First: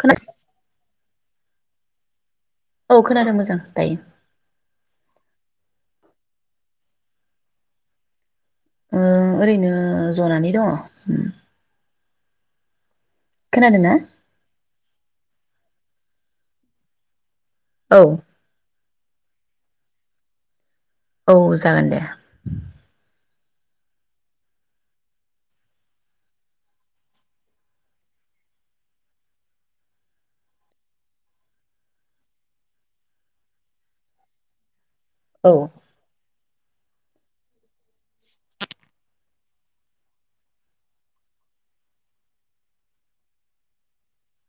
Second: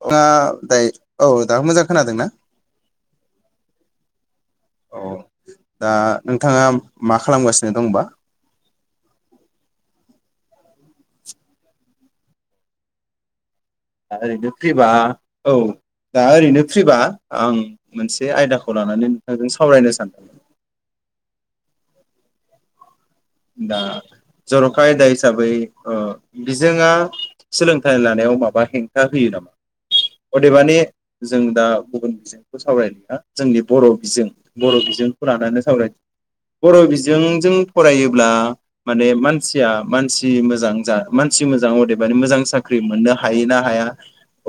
खोना [unintelligible] औ दा मोजां खोनादों ना? औ खोनादों मोजां दायो। औ दा नोंथाङा मा खालामगासिनो दंबा? ओ ओरैनो जनानै दङ। खोनादोंना ओरैनो फ्रिबा औ दा ओरैनो फ्रिबा आं औ मोनसे आयदाखौ लानानै नोंथांजों सावरायनो सानदों। औ जागोन दे। दा जर'खा आयदा हिसाबै बिजोंआ सोलोंथाइ लानायाव माबा हेंथा होयो नामा अदेबानि जों दा गुबुन बिजोंखौ सावरायनाया जोंनि बर' बिजों बर' बिजों [unintelligible] औ लानानै सावरायनि बर' बिजोंजों फरायो अब्ला माने मानसिया मानसि मोजां जा मानसि मोजां अदेबानि मोजां साख्रि मोननो हायो ना हाया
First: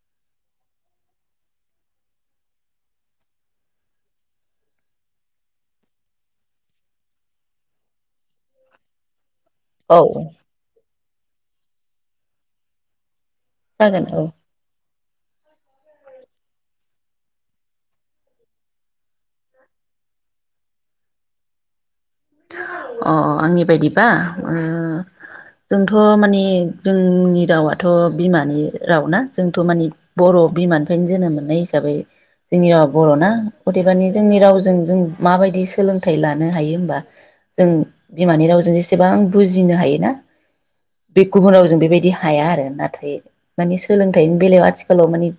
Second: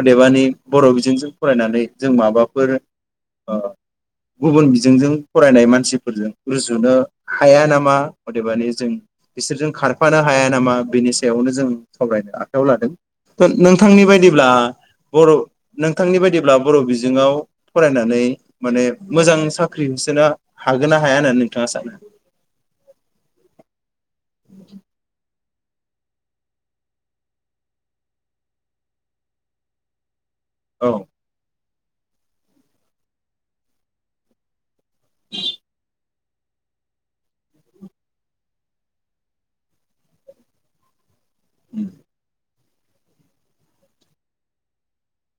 अदेबानि बर' बिजोंजों फरायनानै जों माबाफोर गुबुन बिजोंजों फरायनाय मानसिफोरजों रुजुनो हाया नामा अदेबानि जों बिसोरजों औ खारफानो हाया नामा बेनि [unintelligible] बेयावनो जों सावरायनो आखायाव लादों। नोंथांनि जागोन औ बायदिब्ला बर' नोंथांनि बायदिब्ला बर' बिजोङाव फरायनानै माने मोजां साख्रि होसोनो हागोन ना हाया होननानै नोंथाङा सानो? अ आंनि बायदि [unintelligible] जोंथ' माने जोंनि रावाथ' बिमानि राव ना जोंथ' माने बर' बिमानिफ्रायनो औ जोनोम मोन्नाय हिसाबै जोंनि रावा बर'ना गदेबानि जोंनि रावजों जों माबायदि सोलों [unintelligible] लानो हायो होनबा जों बिमानि रावजों जेसेबां बुजिनो हायो ना बे गुबुनाव जों बेबायदि हाया आरो। नाथाय मानिे सोलोंथाइनि बेलायाव आथिखालाव माने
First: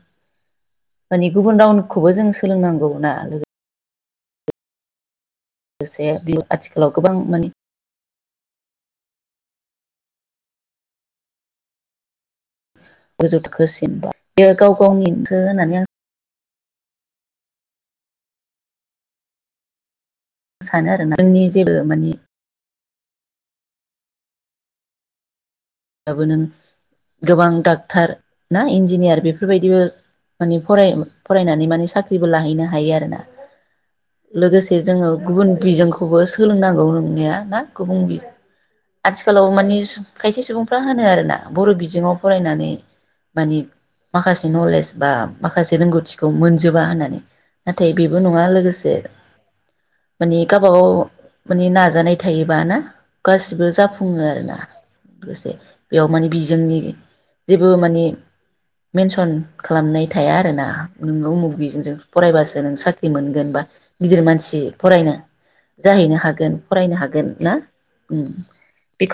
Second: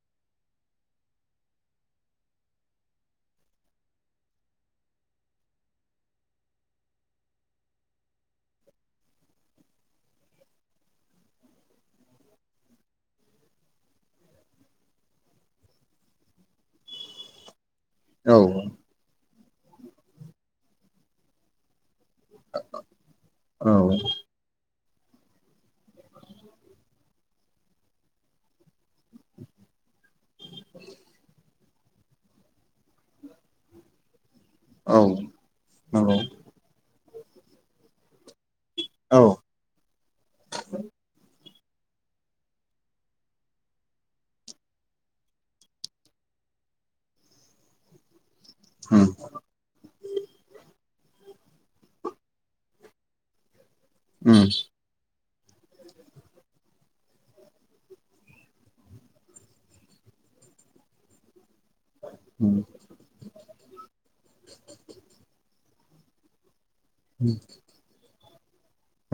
माने गुबुन रावनखौबो जों सोलोंनांगौ ना लोगोसे बे आथिखालाव गोबां माने [unintelligible] गाव गावनिसो होननानै आं औ आं सानो आरोना जोंनि जेबो माने औ दाबो नों गोबां डाक्टर ना इन्जिनियार बेफोरबायदिबो माने फराय-फरायनानै माने साख्रिबो लाहैनो हायो आरोना लोगोसे औ जोङो गुबुन नंगौ बिजोंखौबो सोलोंनांगौ बुंनि ना गुबुं बि औ आथिखालाव माने खायसे सुबुं होनो आरोना बर' बिजोङाव फरायनानै मानि माखासे नलेज बा माखासे रोंगौथिखौ मोनजोबा होननानै नाथाय बेबो न ना लोगोसे उम माने गावबा गाव माने नाजानाय थायोबा ना गासिबो जा फुङो उम आरो ना। [unintelligible] बेयाव माने बिजोंनि जेबो माने मेनसन खालामनाय थाया आरोना। उम फरायबासो नों साख्रि मोनगोन बा गिदिर मानसि फरायनो जाहैनो हागोन फरायनो हागोन ना? उम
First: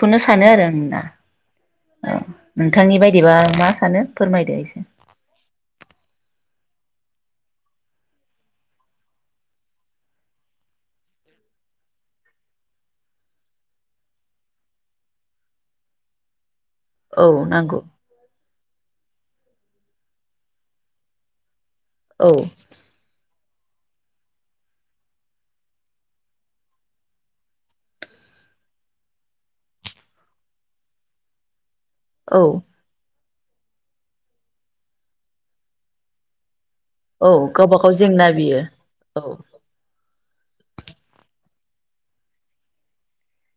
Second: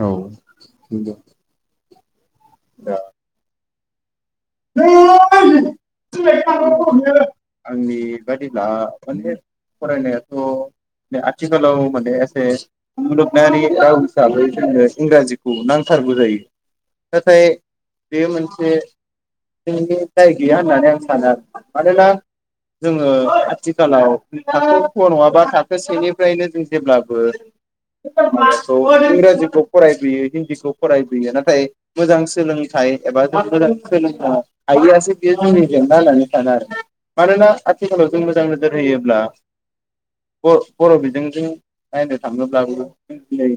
औ सानो आरो आं ना। नंगौ [unintelligible] दा नोंथांनि बायदिबा मा सानो फोरमायदो एसे। आंनि बादिब्ला माने फरायनायाथ' आथिखालाव माने एसे मुलगनायारि राव हिसाबै जोंनो इंराजिखौ नांथारगौ जायो। औ नाथाय नांगौ बेयो मोनसे दाय गैया होनानै आं सानो मानोना औ जोङो आथिखालाव थाखो क नङाबा थाखो सेनिफ्रायनो जों जेब्लाबो इंराजिखौ फरायबोयो हिन्दीखौ फरायबोयो नाथाय मोजां औ सोलोंथाइ एबा [inaudible] [unintelligible] औ मानोना गावबा गाव आथिखालाव जों जेंना मोजां बियो नोजोर होयोब्ला औ बर' बर' बिजोंजों नायनो थाङोब्लाबो जों दिनै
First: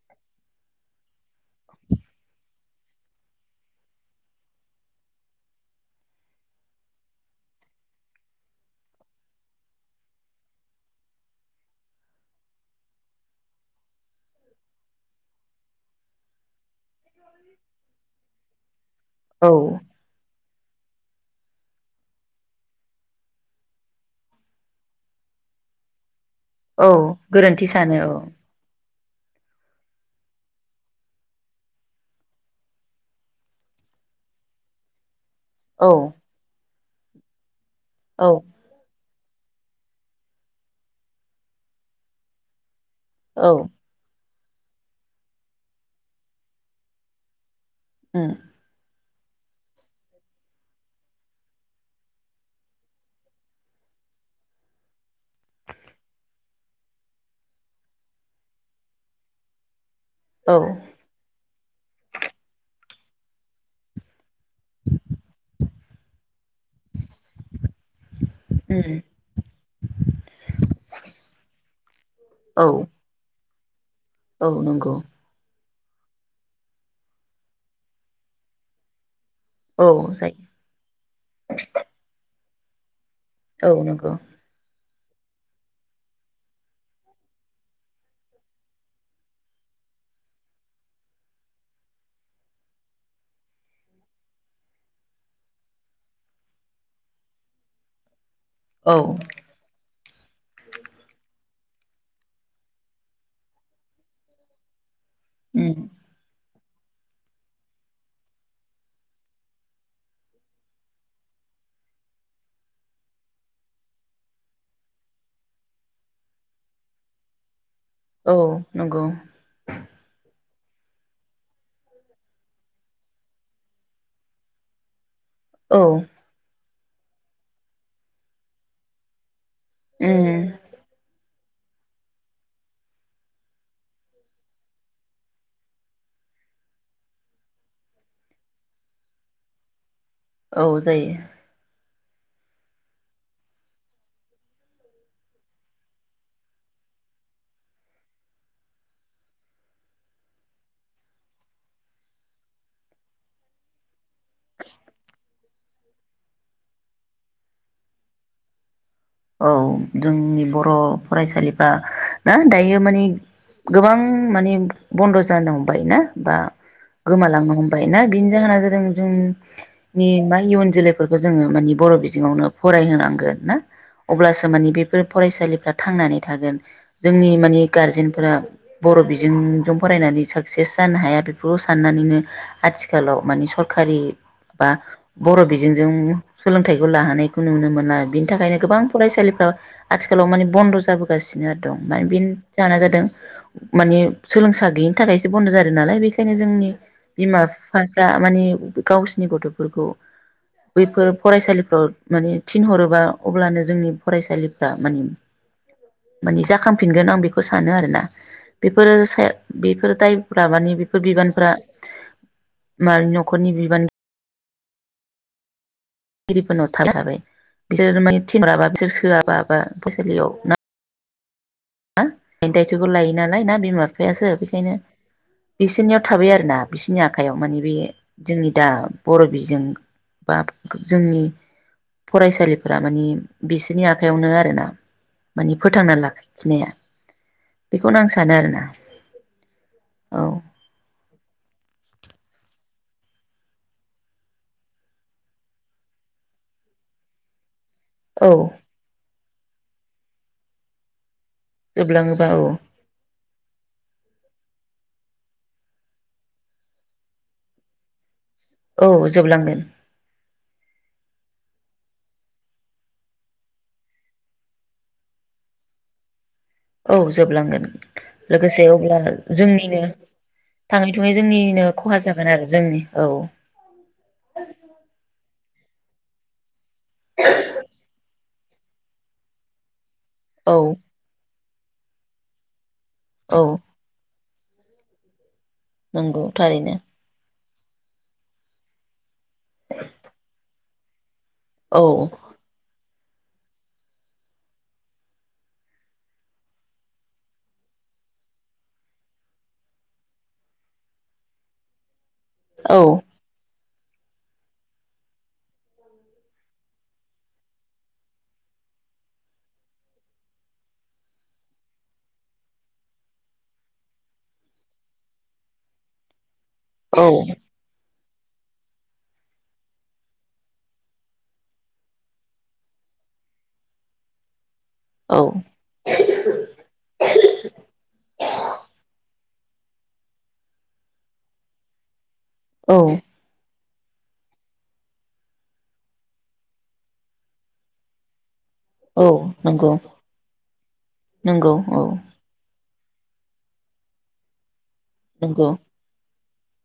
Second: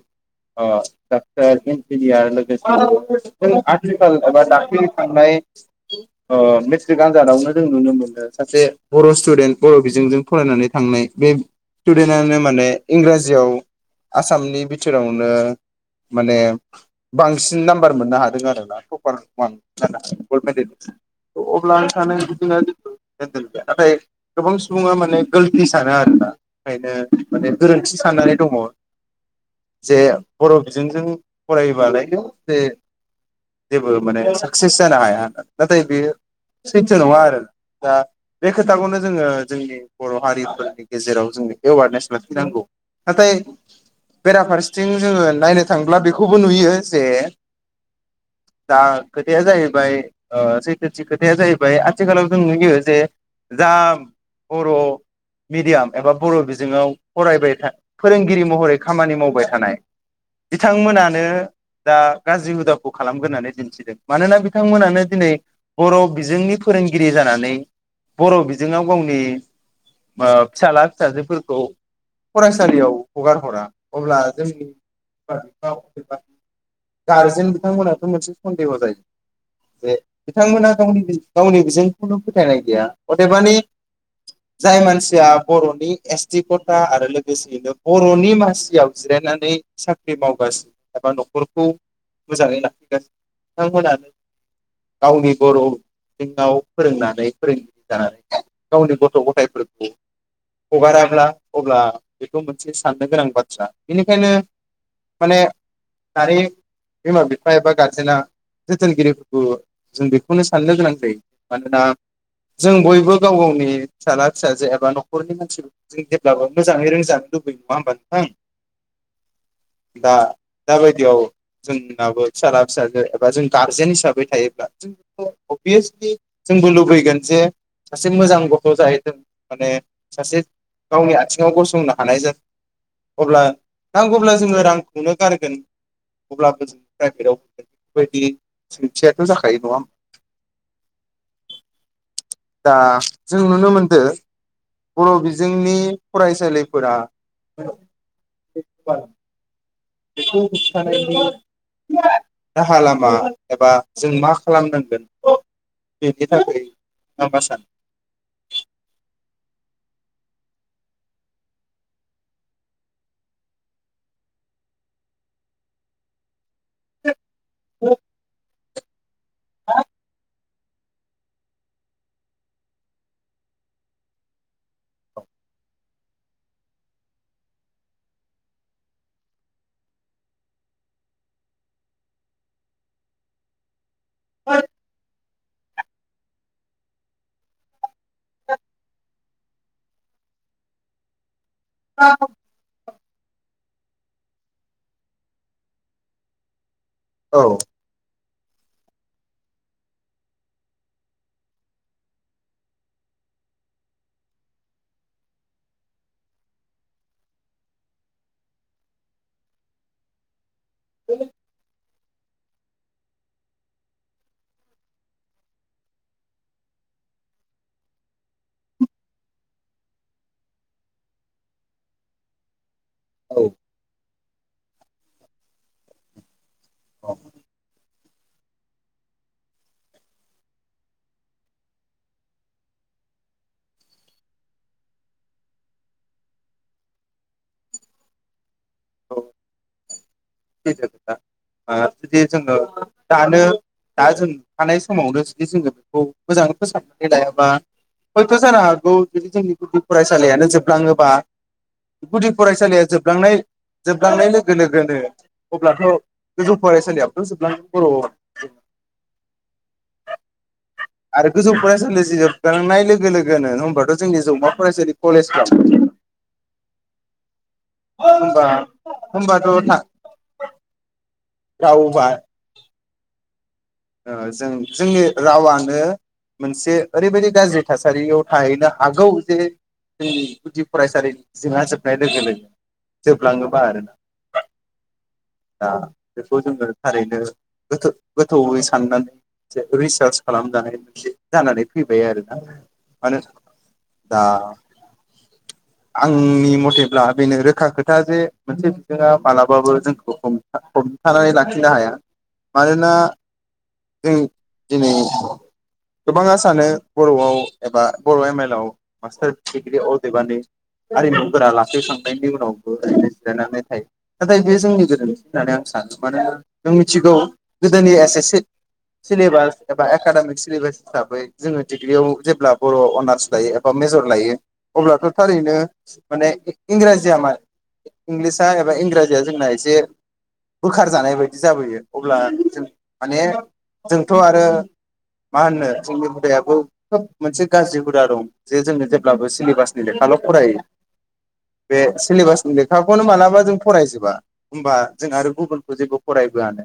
ओ डाक्टर, इन्जिनियार लोगोसे जों आथिखाल एबा दाखालै थांनाय ओ मेट्रिक आनजादावनो जों नुनो मोनो सासे बर' स्टुडेन्ट बर' बिजोंजों फरायनानै थांनाय बे स्टुडेन्टानो माने इंराजियाव आसामनि बिथोरावनो माने बांसिन नाम्बार मोननो हादों आरोना। [unintelligible] औ गल्ड मेडेलिस्ट अब्ला आं सानो [unintelligible] नाथाय गोबां सुबुङा माने गोलति सानो आरोना। औ ओंखायनो माने सानो गोरोन्थि साननानै औ दङ। जे बर' बिजोंजों फरायबालायनो जे जेबो माने सा क्सेस जानो हाया होनना। नाथाय बेयो औ सैथो नङा आरो। दा औ बे खोथाखौनो जोङो जोंनि बर' हारिफोरनि गेजेराव जोङो एवारनेस लाखिनांगौ। नाथाय औ बेराफारसेथिं जोङो नायनो थांब्ला बेखौबो नुयो जे उम दा खोथाया जाहैबाय ओ सैथोथि खोथाया जाहैबाय आथिखालाव जों नुयो जे जा बर' मिडियाम एबा बर' बिजोङाव फरायबाय फोरोंगिरि महरै खामानि मावबाय थानाय औ बिथांमोनानो दा गाज्रि हुदाखौ खालामग्रोनानै दिन्थिदों। मानोना बि थांमोनानो दिनै बर' बिजोंनि फोरोंगिरि जानानै बर' बिजोङाव उम गावनि ओ फिसाला फिसाजोफोरखौ औ फरायसालियाव हगार हरा अब्ला औ जोंनि नंगौ फो [unintelligible] गारजेन बिथांमोनाथ' मोनसे सन्देह' जायो। जे औ जायो बिथांमोना गावनि गावनि बिजोंखौनो थायनाय गैया अदेबानि औ नंगौ जाय मानसि या बर'नि एसटि कता आरो लोगोसेयैनो बर'नि मासियाव जिरायनानै साख्रि मावगासिनो एबा न'खरखौ मोजाङै लाखिगासिनो बिथांमोना गावनि बर' [unintelligible] फोरोंनानै फोरोंगिरि जाना औ गावनि गथ' गथायफोरखौ हगाराब्ला अब्ला बेखौ मोनसे साननो गोनां बाथ्रा बेनिखायनो माने उम दानि बिमा बिफा एबा गारजेना जोथोनगिरिफोरखौ जों बेखौनो साननो गोनां जायो मानोना जों बयबो गाव गावनि फिसाला फिसाजो एबा न'खरनि मानसिफोरखौ जों जेब्लाबो मोजाङै रोंजानो लुबैयो। नङा होमबा नोंथां? औ नंगौ दा दाबायदियाव जोंनाबो फिसाला फिसाजो बा जों गारजेन हिसाबै थायोब्ला औ अभियसलि जोंबो लु बैगोन जे सासे मोजां गथ' जाहैथों । माने सासे उम गावनि आ थिङाव गसंनो हानाय जाथों अब्ला नांगौब्ला जोङो रांखौनो गारगोन अब्लाबो जों प्राइभेटाव हरगोन । बेबायदि सोंथियाथ' जाखायो नङा होम्बा? औ जायो दा जों नुनो मोनदो बर' बिजोंनि फरायसालिफोरा बेखौ होबथानायनि [unintelligible] राहा लामा एबा जों मा खालामनांगोन बेनि थाखाय नोंथाङा मा सानो । औ जोंनि बर' फरायसालिफ्रा ना दायो माने गोबां माने बन्द' जानो हमबाय ना बा गोमालांनो हमबाय ना बिनि जाहोना जा जों जों नि मा इयुन जोलैफोरखौ जोङो माने बर' बिजोंआवनो फरायहोनांगोन ना । अब्लासो मानि बेफोर फरायसालिफ्रा थांनानै थागोन जोंनि माने गारजेनफोरा बर' बिजोंजों फरायनानै साकसेस जानो हाया बेफोरखौ साननानैनो आथिखालाव माने सरखारि बा बर' बिजोंजों सोलोंथाइखौ लाहोनायखौ नुनो मोनला बिनि थाखायनो गोबां फरायसालिफ्रा आथिखालाव माने बन्द' जाबोगासिनो दं माने बेनि जाहोना जादों माने सोलोंसा गैयिनि थाखायसो बन्द' जादों नालाय बेखायनो जोंनि बिमा औ बिफाफ्रा माने गावसोरनि गथ'फोरखौ बैफोर फरायसालिफ्राव माने थिनहरोबा अब्लानो जोंनि फरायसालिफ्रा माने माने जाखांफिनगोन आं बेखौ सानो आरोना बेफोरो बेफोर दाइपफ्रा माने बेफोर बिबानफ्रा बिमानि न'खरनि बिबान गिरिफोरनाव थानो हाबाय बिसोर माने थिनहराबा बिसोर सोआबा बा फरायसालियाव ना ना बे दाय थ'खौ लायो औ नालाय ना बिमा बिफायासो बेखायनो बिसोरनियाव थाबाय आरोना । बिसोरनि आखाइायाव माने बे जोंनि दा बर' बिजों बा जोंनि फरायसालिफोरा माने बिसोरनि आखयावनो आरोना माने फोथांना ला खिनाया बेखौनो आं सानो आरोना । औ औ सैथो खोथा ओ जुदि जोङो दानो दा जों थानाय समावनो जुदि जोङो बेखौ मोजाङै फोसाबनानै लायाबा औ हयथ' जानो हागौ जुदि जोंनि गुदि फरायसालियानो जोबलाङोबा जोबलाङोबा गुदि औ फरायसालिया जोबलांनाय जोबलांनाय लोगो लोगोनो अब्लाथ' गोजौ फरायसालियावथ' जोबलांगोन बर' औ जोबलांगोन। आरो गोजौ फरायसालि जोबलांनाय लोगो लोगोनो होनबाथ' जोंनि जौमा फरायसालि कलेजफ्रा औ जोबलांगोन होमबा लोगोसे अब्ला जोंनिनो होमबाथ' थाङै थुङै जोंनिनो खहा रावबा जागोन आरो जोंनि औ ओ जों जोंनि रावा ओ मोनसे ओरैबायदि गाज्रि थासारियाव थाहैनो हागौ जे जोंनि औ गुदि फरायसालि जोंहा जोबनाय लोगो लोगो औ जोबलाङोबा आरोना। दा नंगौ बेखौ जोङो थारैनो गोदो गोथौैहै साननो जे रिसार्च खालामजानाय मोनसे जानानै औ फैबाय आरोना। मानो दा आंनि मथेब्ला बेनो रोखा खोथा जे मोनसे बिजोङा मालाबाबो जोंखौ हमथा हम थानानै लाखिनो हाया। औ मानोना जों दिनै गोबाङा सानो बर'आव एबा बर' एम एल आव मास्टार दिग्रि अदेबानि हारिमुफोरा लाखिखांनायनि उनावबो जिरायनानै थायो नाथाय बे जोंनि गोरोन्थि होननानै आं सानो मानो जों औ मिथिगौ गोदोनि एस ए सिद सिलेबास एबा एकाडेमिक सिलेबास हिसाबै जोङो डिग्रियाव जेब्ला बर' अनार्स लायो एबा मेजर लायो अब्लाथ' औ थारैनो माने इंराजिया मा इंलिसा एबा इंराजिया जोंना एसे बोखार जानाय बायदि जाबोयो अब्ला जों औ माने जोंथ' आरो मा होनो जोंनि हुदायाबो खोब मोनसे गाज्रि हुदा दं। जे जोङो औ जेब्लाबो नंगौ सिलेबासनि लेखाल' फरायो नंगौ बे औ सिलेबासनि लेखा खाखौनो मालाबा जों फरायजोबा होमबा? जों आरो नंगौ गुबुनखौ जेबो फराय बोयानो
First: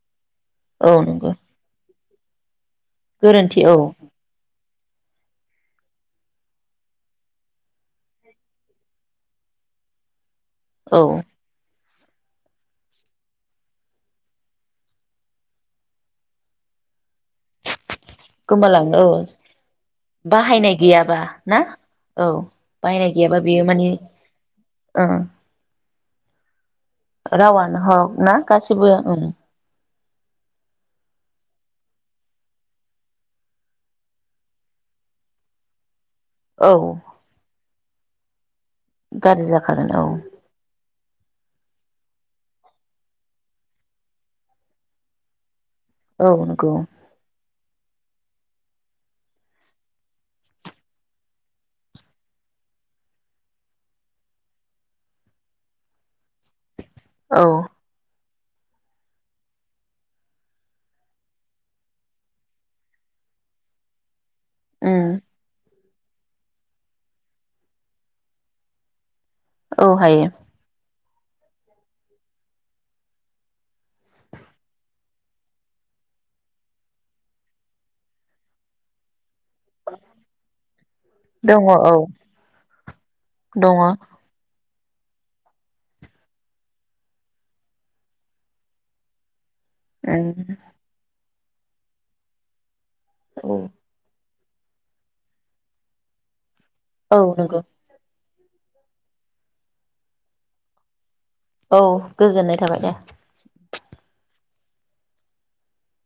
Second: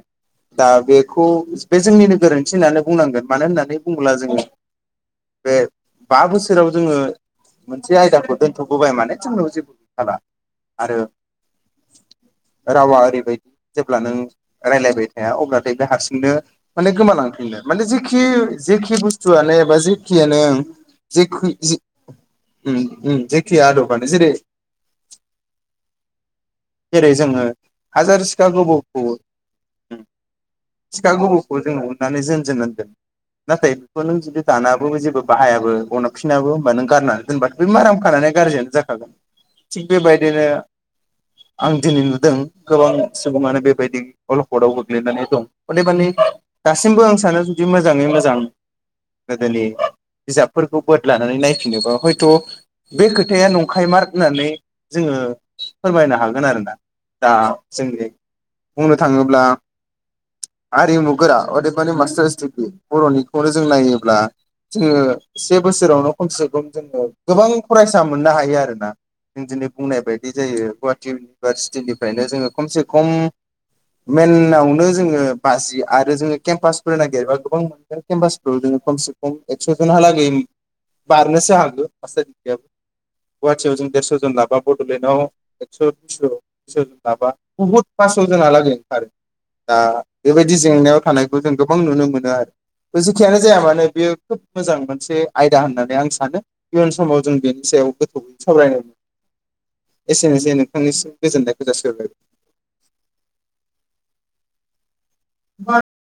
दा औ बेखौ नंगौ बे जोंनिनो गोरोन्थि होननानो बुंनांगोन मानो गोरोन्थि औ होननानै बुङोब्ला जोङो बे बा बोसोराव जोङो मोनसे आयदाखौ दोनथ'बोबाय माने जोंनाआव जेबो [unintelligible] औ आरो राव आरि यै जेब्ला नों रायलायबाय थाया अब्लाथाय बे हारसिंनो माने गोमालां होनदो माने जेखि जेखि गोमालाङो औ बुस्थुआनो एबा जेखियानो बाहायनाय गैयाबा जेखै ना जि औ उम बाहायनाय उम गैयाबा जेखि बेयो माने आदबानो जेरै ओ जेरै जोङो हग हाजार ना सिखा गासिबो गोबौखौ ओं सिखा गोबौखौ जों उननानै जोंजों दोनदों नाथाय बेखौ नों जुदि दानाबो जेबो बाहायाबो अना फिसिनाबो औ होनबा नों गारना दोनबा बे माराम खानानै गारजियानो जाखागोन गाज्रि थिग जाखागोन औ बेबायदिनो आं दिनै नुदों गोबां सुबुङानो बेबायदि अलखदाव गोग्लैनानै दं अदेबानिे औ नंगौ दासिमबो आं सानो दि मोजाङै मोजां गोदोनि बिजाबफोरखौ बोदलानानै नायफिनोबा हयथ' बे खोथाया नंखाय मार होननानै जोङो फोरमायनो हागोन आरोना। दा औ जोंनि बुंनो थाङोब्ला आरिमुगोरा अदेबानि मास्टारस दिग्रि बर'निखौनो जों नायोब्ला जोङो उम एसे बो सोरावनो खमसे खम जोङो गोबां फरायसा मोननो हायो आरोना [unintelligible] दिनै औ बुंनाय हायो बायदि जायो गुवा टि इउनिभारसिटिनि निफ्रायनो जोङो खमसे खम मेनावनो जोङो बाजि आरो जोङो केम्पासफोर नागिरबा गोबां मोनगोन केम्पासफोराव जोङो खमसे खम एकस' जनहालागै बारनोसो दङ औ हागौ मास्थार डिग्रिआबो दङ गुवाहाटियाव जों देरस' जन लाबा बड'लेण्डआव एक्स' दुइस' [unintelligible] लाबा बुहुत फास' जोन हालागै ओंखारो। दा उम बेबायदि जेंनायाव थानाय खौ जों गोबां नुनो मोनो आरो। बे जेखियानो औ जाया मानो बेयो खोब मोजां मोनसे आयदा होननानै आं सानो। इयुन समाव औ जों नंगौ बेनि सायाव गोथौवै सावरायनो एसेनोसै नोंथांनिसिम गोजोननायखौ औ जासिहरबाय गोजोननाय थाबाय दे। [unintelligible]